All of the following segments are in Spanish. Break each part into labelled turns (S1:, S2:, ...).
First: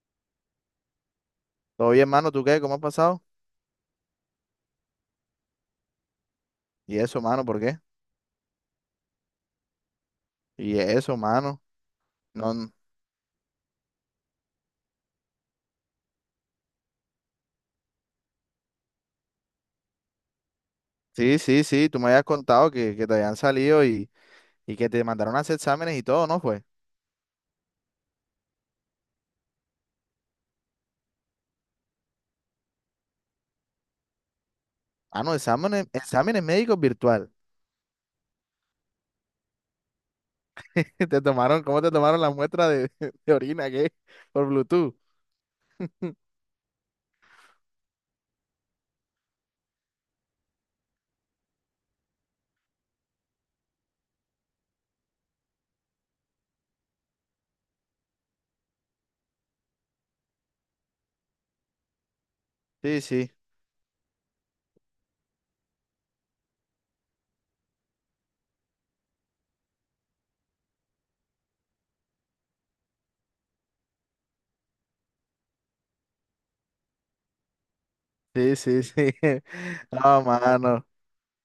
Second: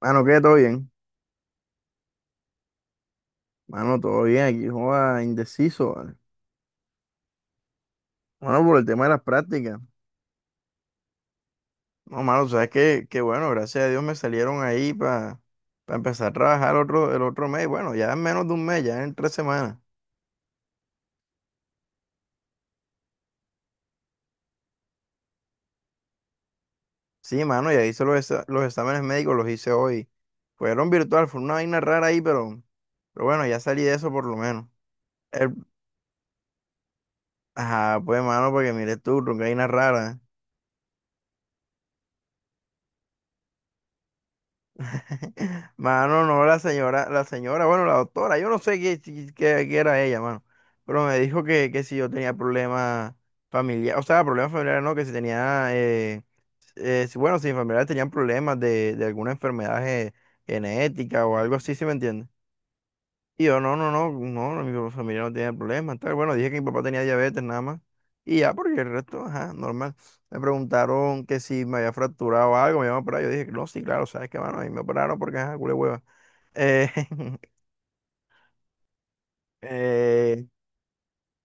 S1: Mano, ¿qué? ¿Todo bien?
S2: Todo bien, mano, ¿tú qué? ¿Cómo has pasado?
S1: Mano, todo bien. Aquí, joda, indeciso, ¿vale?
S2: Y eso, mano, ¿por qué?
S1: Bueno, por el tema de las prácticas.
S2: Y eso, mano.
S1: No, mano,
S2: No,
S1: sabes
S2: n-
S1: que bueno, gracias a Dios me salieron ahí para empezar a trabajar el otro mes. Bueno, ya en menos de un mes, ya en 3 semanas.
S2: Sí, sí, sí, tú me habías contado que te habían salido y que te mandaron a hacer exámenes y todo, ¿no fue?
S1: Sí, mano, ya hice los exámenes médicos, los hice hoy. Fueron virtual, fue una vaina rara ahí, pero bueno, ya salí de eso por lo menos.
S2: Ah, no,
S1: El-
S2: exámenes, exámenes médicos virtual.
S1: ajá, pues, mano, porque mire tú, una vaina rara.
S2: Te tomaron, ¿cómo te tomaron la muestra de, de orina, qué? Por Bluetooth.
S1: Mano, no, la señora, bueno, la doctora, yo no sé qué, si, qué era ella, mano, pero me dijo que si yo tenía problemas familiares, o sea, problemas familiares no, que si tenía, bueno, si mis familiares tenían problemas de alguna enfermedad genética o algo así, ¿sí me entiendes?
S2: Sí, sí,
S1: Y yo, no, no, no, no, no, mi familia no tiene problemas, tal. Bueno, dije que mi papá tenía diabetes nada más. Y ya, porque el resto, ajá, normal. Me preguntaron que si me había fracturado algo, me iban a operar. Yo dije, no, sí, claro, sabes qué mano, y me operaron porque, ajá, culé hueva. Eh,
S2: sí, sí, sí. No,
S1: eh,
S2: mano.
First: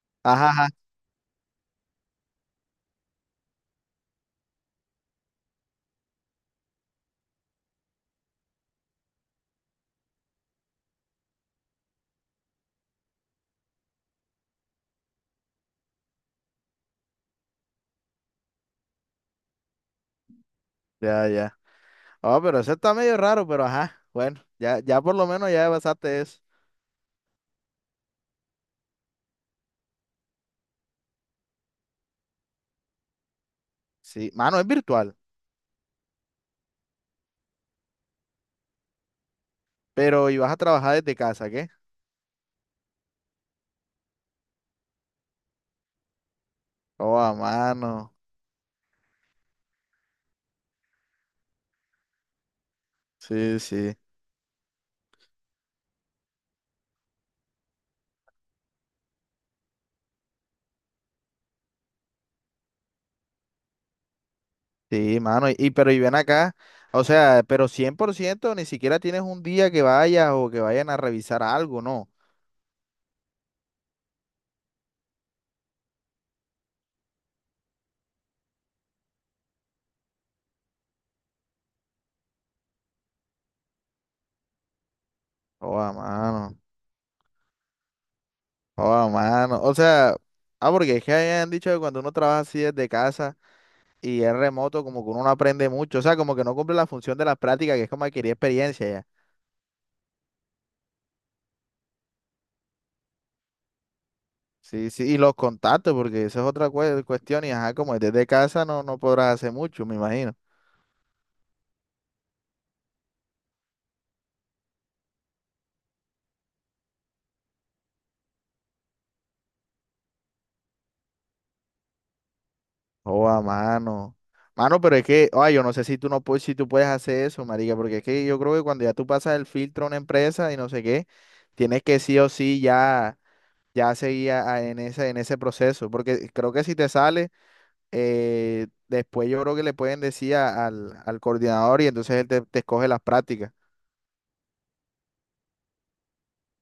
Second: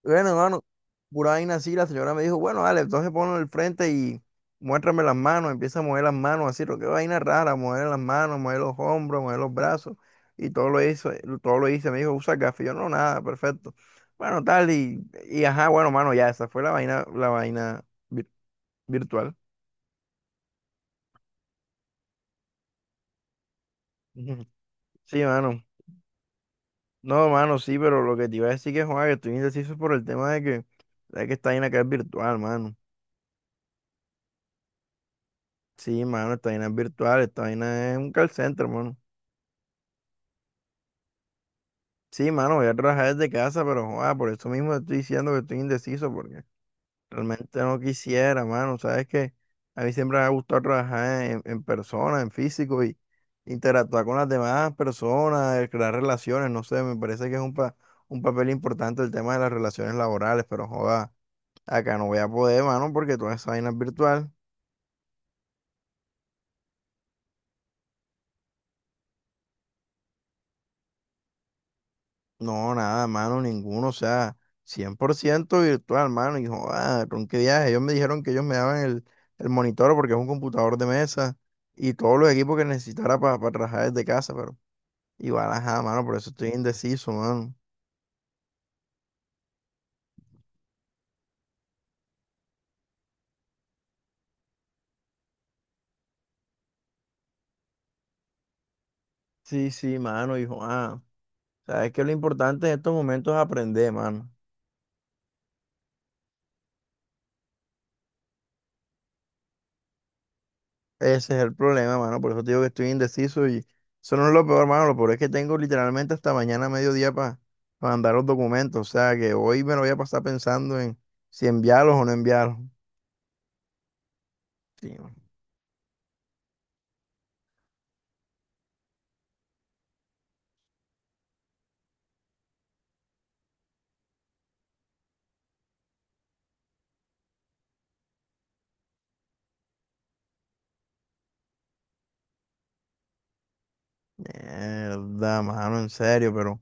S1: Bueno,
S2: Ajá,
S1: hermano,
S2: ajá.
S1: pura vaina así, la señora me dijo, bueno, dale, entonces ponlo en el frente y muéstrame las manos, empieza a mover las manos, así, lo que vaina rara, mover las manos, mover los hombros, mover los brazos, y todo lo hizo, todo lo hice, me dijo, usa gafas, y yo, no, nada, perfecto. Bueno, tal, y ajá, bueno, mano, ya, esa fue la vaina, virtual.
S2: Ya, ya. Oh, pero eso está medio raro, pero ajá. Bueno,
S1: Ujú.
S2: ya, ya por
S1: Sí,
S2: lo menos
S1: mano.
S2: ya pasaste eso.
S1: No, mano, sí, pero lo que te iba a decir que, Juan, que estoy indeciso por el tema de que esta vaina acá es virtual, mano.
S2: Sí, mano, es virtual,
S1: Sí, mano, esta vaina es virtual, esta vaina es un call center, mano.
S2: pero ibas a trabajar desde casa, ¿qué?
S1: Sí, mano, voy a trabajar desde casa, pero joda, por eso mismo te estoy diciendo que estoy indeciso, porque
S2: Oh, a
S1: realmente no
S2: mano.
S1: quisiera, mano. Sabes que a mí siempre me ha gustado trabajar en persona, en físico y
S2: Sí, sí.
S1: interactuar con las demás personas, crear relaciones. No sé, me parece que es un papel importante el tema de las relaciones laborales, pero joda, acá no voy a poder, mano, porque toda esa vaina es virtual.
S2: Sí, mano. Pero y ven acá. O sea, pero 100% ni siquiera tienes un día que vayas o que vayan a revisar algo, ¿no?
S1: No, nada, mano, ninguno, o sea, 100% virtual, mano, y joder, con qué viaje. Ellos me dijeron que ellos me daban el monitor porque es un computador de mesa y todos los equipos que necesitara para trabajar desde casa, pero igual,
S2: Oh,
S1: ajá,
S2: a
S1: mano, por eso estoy
S2: mano.
S1: indeciso, mano.
S2: Oh, a mano. O sea, ah, porque es que hayan dicho que cuando uno trabaja así desde casa y es remoto, como que uno no aprende mucho. O sea, como que no cumple la función de las prácticas, que es como adquirir experiencia ya.
S1: Sí, sí, mano, y joder, o sea, es que lo importante en estos momentos es aprender, mano.
S2: Sí, sí. Y los contactos, porque esa es otra cuestión. Y ajá, como es desde casa no podrás hacer mucho, me imagino.
S1: Ese es el problema, mano. Por eso te digo que estoy indeciso y eso no es lo peor, mano. Lo peor es que tengo literalmente hasta mañana a mediodía para mandar los documentos. O sea, que hoy me lo voy a pasar pensando en si enviarlos o no enviarlos.
S2: Oh, a mano. Mano,
S1: Sí,
S2: pero es
S1: man.
S2: que, ay, yo no sé si tú puedes hacer eso, marica, porque es que yo creo que cuando ya tú pasas el filtro a una empresa y no sé qué, tienes que sí o sí ya, ya seguir en ese proceso, porque creo que si te sale, después yo creo que le pueden decir al coordinador y entonces él te escoge las prácticas.
S1: Mierda, mano, en serio, pero,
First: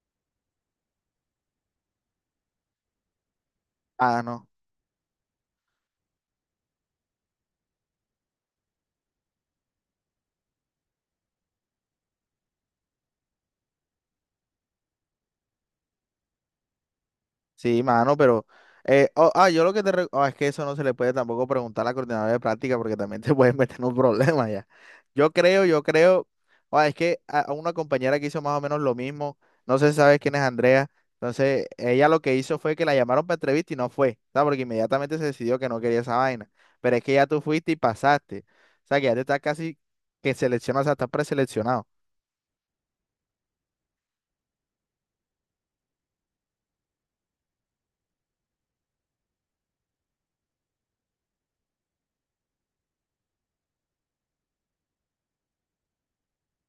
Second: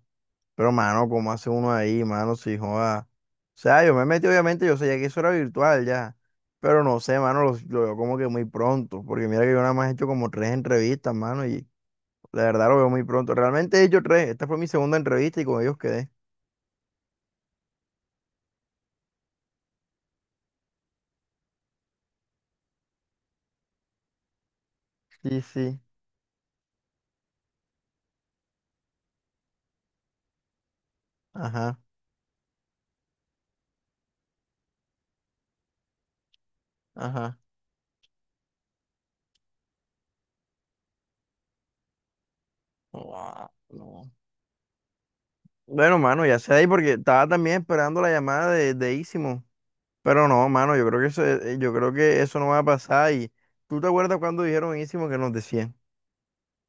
S1: pero, mano, ¿cómo hace uno ahí, mano? Si joda. O sea, yo me
S2: Ah,
S1: metí,
S2: no.
S1: obviamente, yo sabía que eso era virtual ya. Pero no sé, mano, lo veo como que muy pronto. Porque mira que yo nada más he hecho como tres entrevistas, mano, y la verdad lo veo muy pronto. Realmente ellos tres, esta fue mi segunda entrevista y con ellos quedé.
S2: Sí, mano, pero oh, yo lo que te... es que eso no se le puede tampoco preguntar a la coordinadora de práctica porque también te pueden meter en un problema ya.
S1: Sí, sí.
S2: Yo creo... ah, es que a una compañera que hizo más o menos lo mismo, no sé si sabes quién es Andrea, entonces
S1: Ajá,
S2: ella lo que hizo fue que la llamaron para entrevista y no fue, ¿sabes? Porque inmediatamente se decidió que no quería esa vaina. Pero es que ya
S1: ajá.
S2: tú fuiste y pasaste. O sea, que ya te estás casi que seleccionado, o sea, estás preseleccionado.
S1: Guau, no. Bueno, mano, ya sé ahí porque estaba también esperando la llamada de Ísimo. Pero no, mano, yo creo que eso no va a pasar. Y tú te acuerdas cuando dijeron Ísimo que nos decían.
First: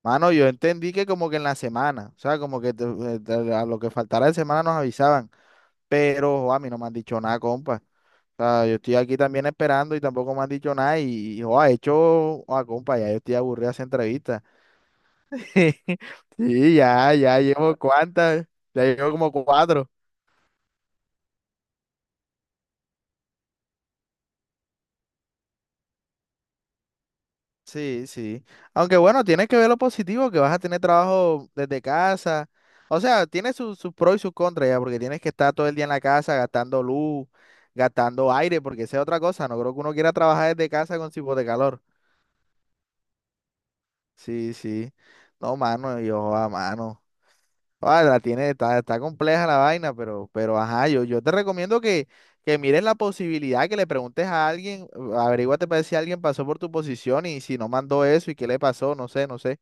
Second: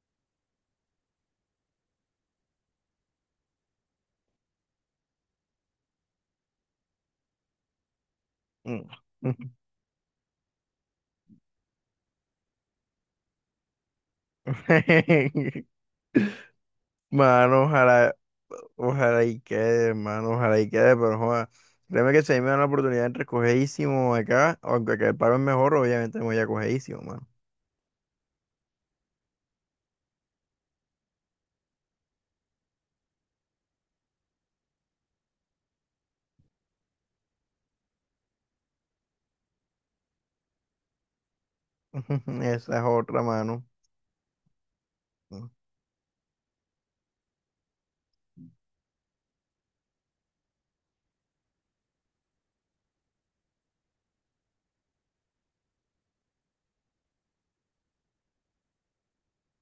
S2: Mano, yo entendí que como que en la semana, o sea, como que a lo que faltara de semana nos avisaban. Pero jo, a mí no me han dicho nada, compa. O sea, yo
S1: Mm.
S2: estoy aquí también esperando y tampoco me han dicho nada. Y, jo, ha hecho, a compa, ya yo estoy aburrido de hacer entrevistas. Sí, ya, ya
S1: Mano,
S2: llevo
S1: ojalá,
S2: cuántas, ya llevo
S1: ojalá
S2: como
S1: y
S2: cuatro.
S1: quede, mano, ojalá y quede, pero joda. Créeme que si a mí me dan la oportunidad entre cogeísimo acá, aunque acá el pago es mejor, obviamente me voy a cogeísimo, mano.
S2: Sí, sí. Aunque bueno, tienes que ver lo positivo, que vas a tener trabajo desde casa. O sea, tiene sus pros y sus contras ya, porque tienes que estar todo el día en la casa gastando luz, gastando aire, porque esa es otra cosa. No creo que uno quiera trabajar desde casa con tipo de calor.
S1: Esa es otra mano.
S2: Sí, sí. No, mano, yo a mano. Ah, la tiene, está, está compleja la vaina, pero ajá, yo te recomiendo que mires la posibilidad, que le preguntes a alguien, averíguate para ver si alguien pasó por tu posición y si no mandó eso y qué le pasó, no sé, no sé.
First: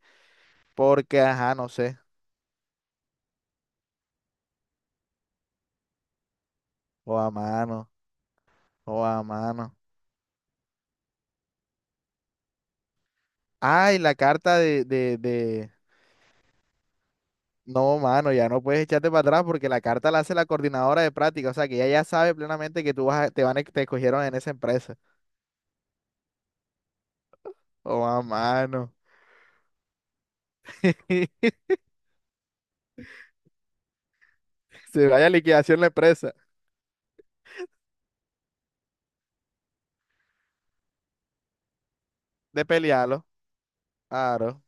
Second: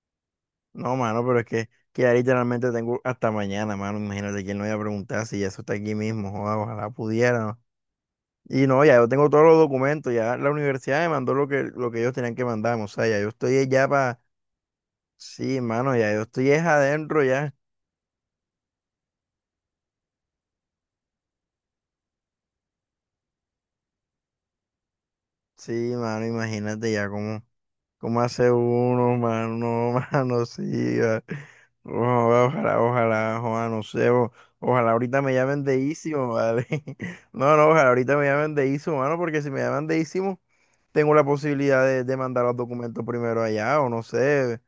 S1: No,
S2: Porque,
S1: mano, pero es
S2: ajá,
S1: que,
S2: no sé.
S1: que ya literalmente tengo hasta mañana, mano. Imagínate quién lo iba a preguntar si eso está aquí mismo. Joda, ojalá
S2: O a
S1: pudiera. ¿No?
S2: mano,
S1: Y no, ya
S2: o
S1: yo
S2: a
S1: tengo todos los
S2: mano.
S1: documentos. Ya la universidad me mandó lo que ellos tenían que mandarme. O sea, ya yo estoy ya
S2: Ay, la
S1: para.
S2: carta
S1: Sí,
S2: de.
S1: mano, ya yo estoy es adentro ya.
S2: No, mano, ya no puedes echarte para atrás porque la carta la hace la coordinadora de práctica. O sea que ella ya sabe plenamente que tú vas a- te van a, te escogieron en esa empresa.
S1: Sí, mano, imagínate ya cómo.
S2: O
S1: ¿Cómo
S2: a
S1: hace
S2: mano.
S1: uno, mano? Mano, sí. Va. Ojalá, ojalá, ojalá, ojalá, no sé. Ojalá
S2: Se
S1: ahorita
S2: vaya a
S1: me llamen de
S2: liquidación la
S1: Isimo,
S2: empresa.
S1: ¿vale? No, no, ojalá ahorita me llamen de Isimo, mano, porque si me llaman de Isimo, tengo la posibilidad de mandar los
S2: De
S1: documentos
S2: pelearlo.
S1: primero allá, o no sé,
S2: Claro.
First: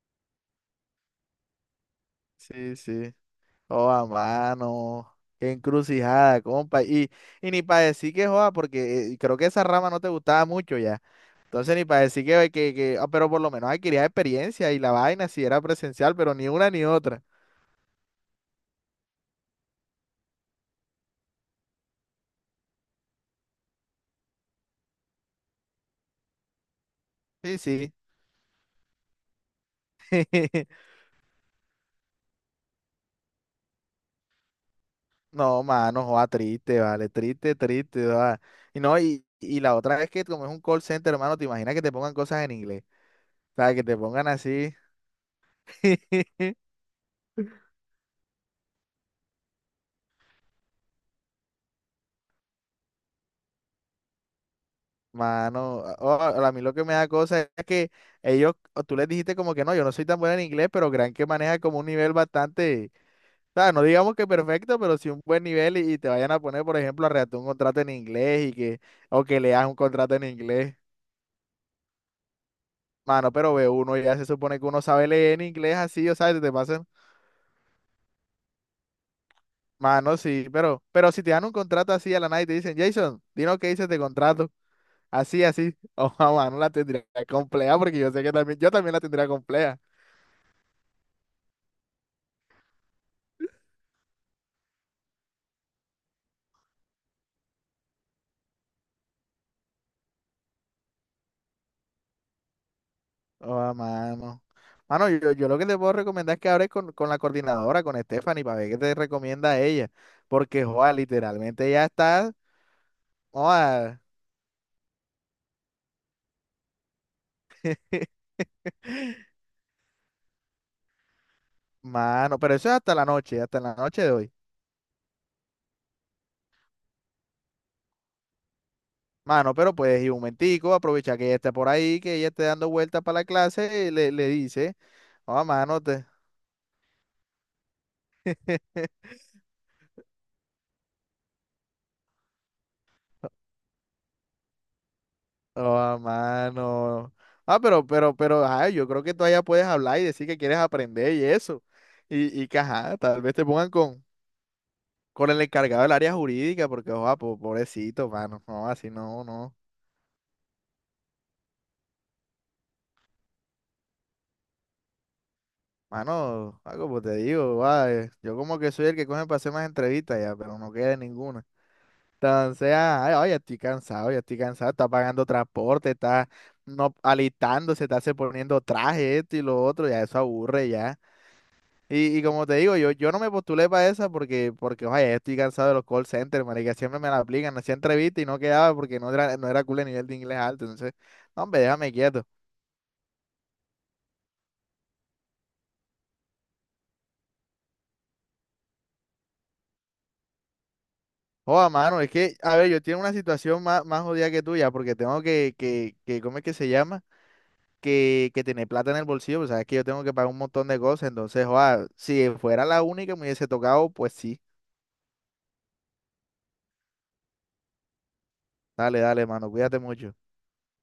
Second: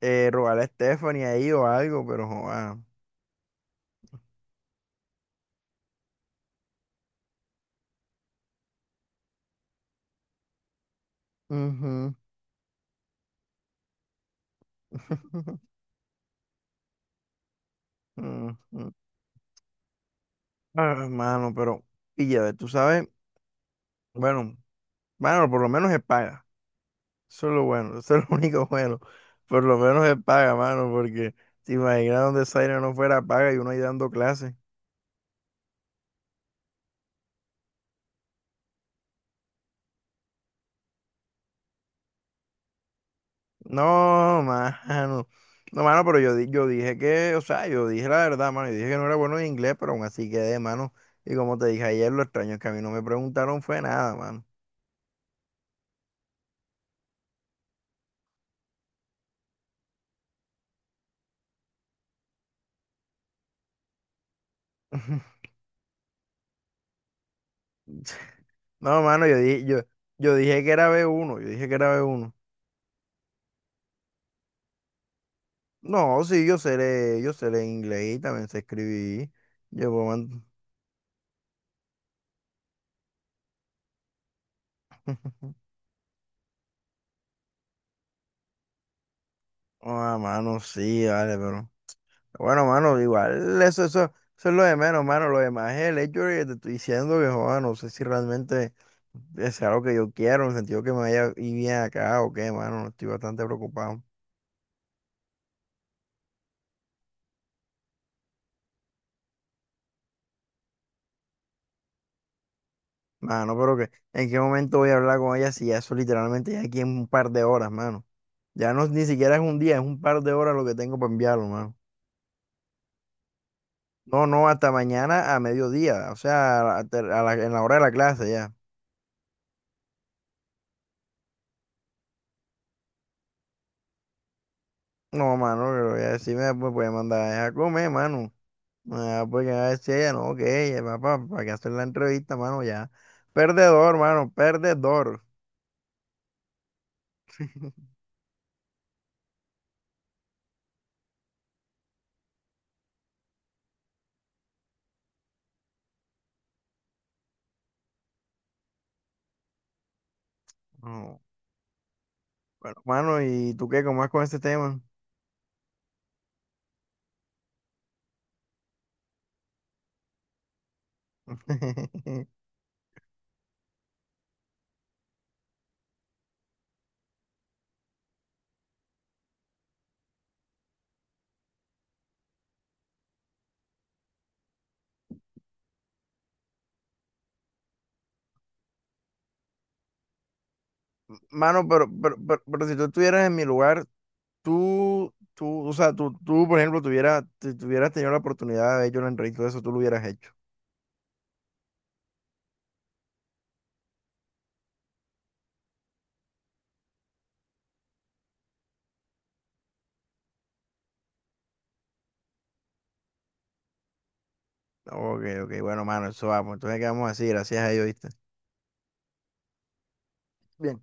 S1: rogarle a Stephanie ahí o algo, pero
S2: Sí,
S1: joda
S2: sí. Oh, a mano. Qué encrucijada, compa. Y ni para decir que joda, porque creo que esa rama no te gustaba mucho ya. Entonces ni para
S1: joder.
S2: decir que, pero por lo menos adquiría experiencia y la vaina si era presencial, pero ni una ni otra.
S1: Ah, mano, pero, pilla, tú sabes, bueno, mano, por lo menos es paga. Eso es
S2: Sí,
S1: lo
S2: sí.
S1: bueno, eso es lo único bueno. Por lo menos es paga, mano, porque te imaginas donde Zaire no fuera paga y uno ahí dando clases.
S2: No, mano, joda, triste, vale, triste, triste, joda. Y no, y la otra es que como es un call center, hermano, te imaginas que te pongan cosas en inglés. O sea, que te pongan
S1: No,
S2: así.
S1: mano. No, mano, pero yo, di- yo dije que, o sea, yo dije la verdad, mano. Yo dije que no era bueno en inglés, pero aún así quedé, mano. Y como te dije ayer, lo extraño es que a mí no me preguntaron fue nada, mano.
S2: Mano, a oh, a mí lo que me da cosa es que ellos, o tú les dijiste como que no, yo no soy tan buena en inglés, pero crean que maneja como un nivel bastante, o sea, no digamos que perfecto, pero sí un buen nivel y te vayan a poner, por ejemplo, a redactar un contrato en inglés y que
S1: No,
S2: o
S1: mano, yo
S2: que
S1: dije,
S2: leas un
S1: yo,
S2: contrato en
S1: yo dije que
S2: inglés.
S1: era B1, yo dije que era b uno.
S2: Mano, pero ve uno, ya se supone que uno sabe leer en inglés así, o
S1: No,
S2: sea,
S1: sí,
S2: te pasan.
S1: yo sé leer inglés y también sé escribir. Yo puedo...
S2: Mano, sí, pero si te dan un contrato así a la nada y te dicen, Jason, dinos qué dices de contrato, así, así, o mano, la tendría compleja porque yo sé que también, yo también la tendría compleja.
S1: Ah, mano, sí, vale, pero. Bueno, mano, igual, eso es lo de menos, mano. Lo demás es el hecho de que te estoy diciendo que, joder, no sé si realmente es algo que yo quiero, en el sentido que me vaya y bien acá o qué, mano. Estoy bastante
S2: Oh,
S1: preocupado.
S2: mano. Mano, yo lo que te puedo recomendar es que hables con la coordinadora, con Stephanie, para ver qué te recomienda ella. Porque, joa, literalmente ya está.
S1: Mano, pero que,
S2: Joa,
S1: ¿en qué momento voy a hablar con ella si ya eso literalmente ya aquí en un par de horas, mano? Ya no, ni siquiera es un día, es un par de horas lo que tengo para enviarlo, mano.
S2: mano, pero eso es hasta la noche de
S1: No,
S2: hoy.
S1: no, hasta mañana a mediodía, o sea, en la hora de la clase ya.
S2: Mano, pero puedes ir un momentico, aprovechar que ella está por ahí, que ella esté dando vueltas para la clase y le dice,
S1: No,
S2: oh,
S1: mano,
S2: mano,
S1: pero
S2: te...
S1: ella sí me puede mandar a ella a comer, mano. Ah, porque a decir ella, no, que ella, papá, para que hacer la entrevista, mano, ya. Perdedor, mano, perdedor.
S2: Oh, mano. Ah, pero, pero, pero, ay, yo creo que todavía puedes hablar y decir que quieres aprender y eso. Y que, ajá, tal vez te pongan con el encargado del área jurídica, porque, ojo pobrecito, mano, no, así no, no.
S1: No, bueno, mano, ¿y tú qué? ¿Cómo vas con ese tema?
S2: Mano, ah, como te digo, joa, yo como que soy el que coge para hacer más entrevistas ya, pero no queda ninguna. Entonces, ah ay, ya estoy cansado, está pagando transporte, está no, alistándose, está se poniendo traje, esto y lo otro, ya eso aburre ya. Y como te digo, yo no me postulé para esa porque, oye, ya estoy cansado de los call centers, marica, siempre me la aplican, hacía entrevista y no quedaba porque no era cool el nivel de inglés alto, entonces, no, hombre,
S1: Mano, pero,
S2: déjame
S1: pero,
S2: quieto.
S1: pero, pero si tú estuvieras en mi lugar, tú, o sea, tú, por ejemplo, tuvieras, si tuvieras tenido la oportunidad de haber hecho una entrevista de eso, tú lo hubieras hecho.
S2: Joda, mano, es que, a ver, yo tengo una situación más, más jodida que tuya, porque tengo que, ¿cómo es que se llama? Que tener plata en el bolsillo, pues sabes que yo tengo que pagar un montón de cosas, entonces, joda, si fuera la única que me hubiese tocado, pues sí.
S1: Ok, ok, bueno, mano, eso vamos. Entonces, ¿qué vamos a decir? Gracias a Dios, ¿viste?
S2: Dale, dale, mano, cuídate mucho.
S1: Bien.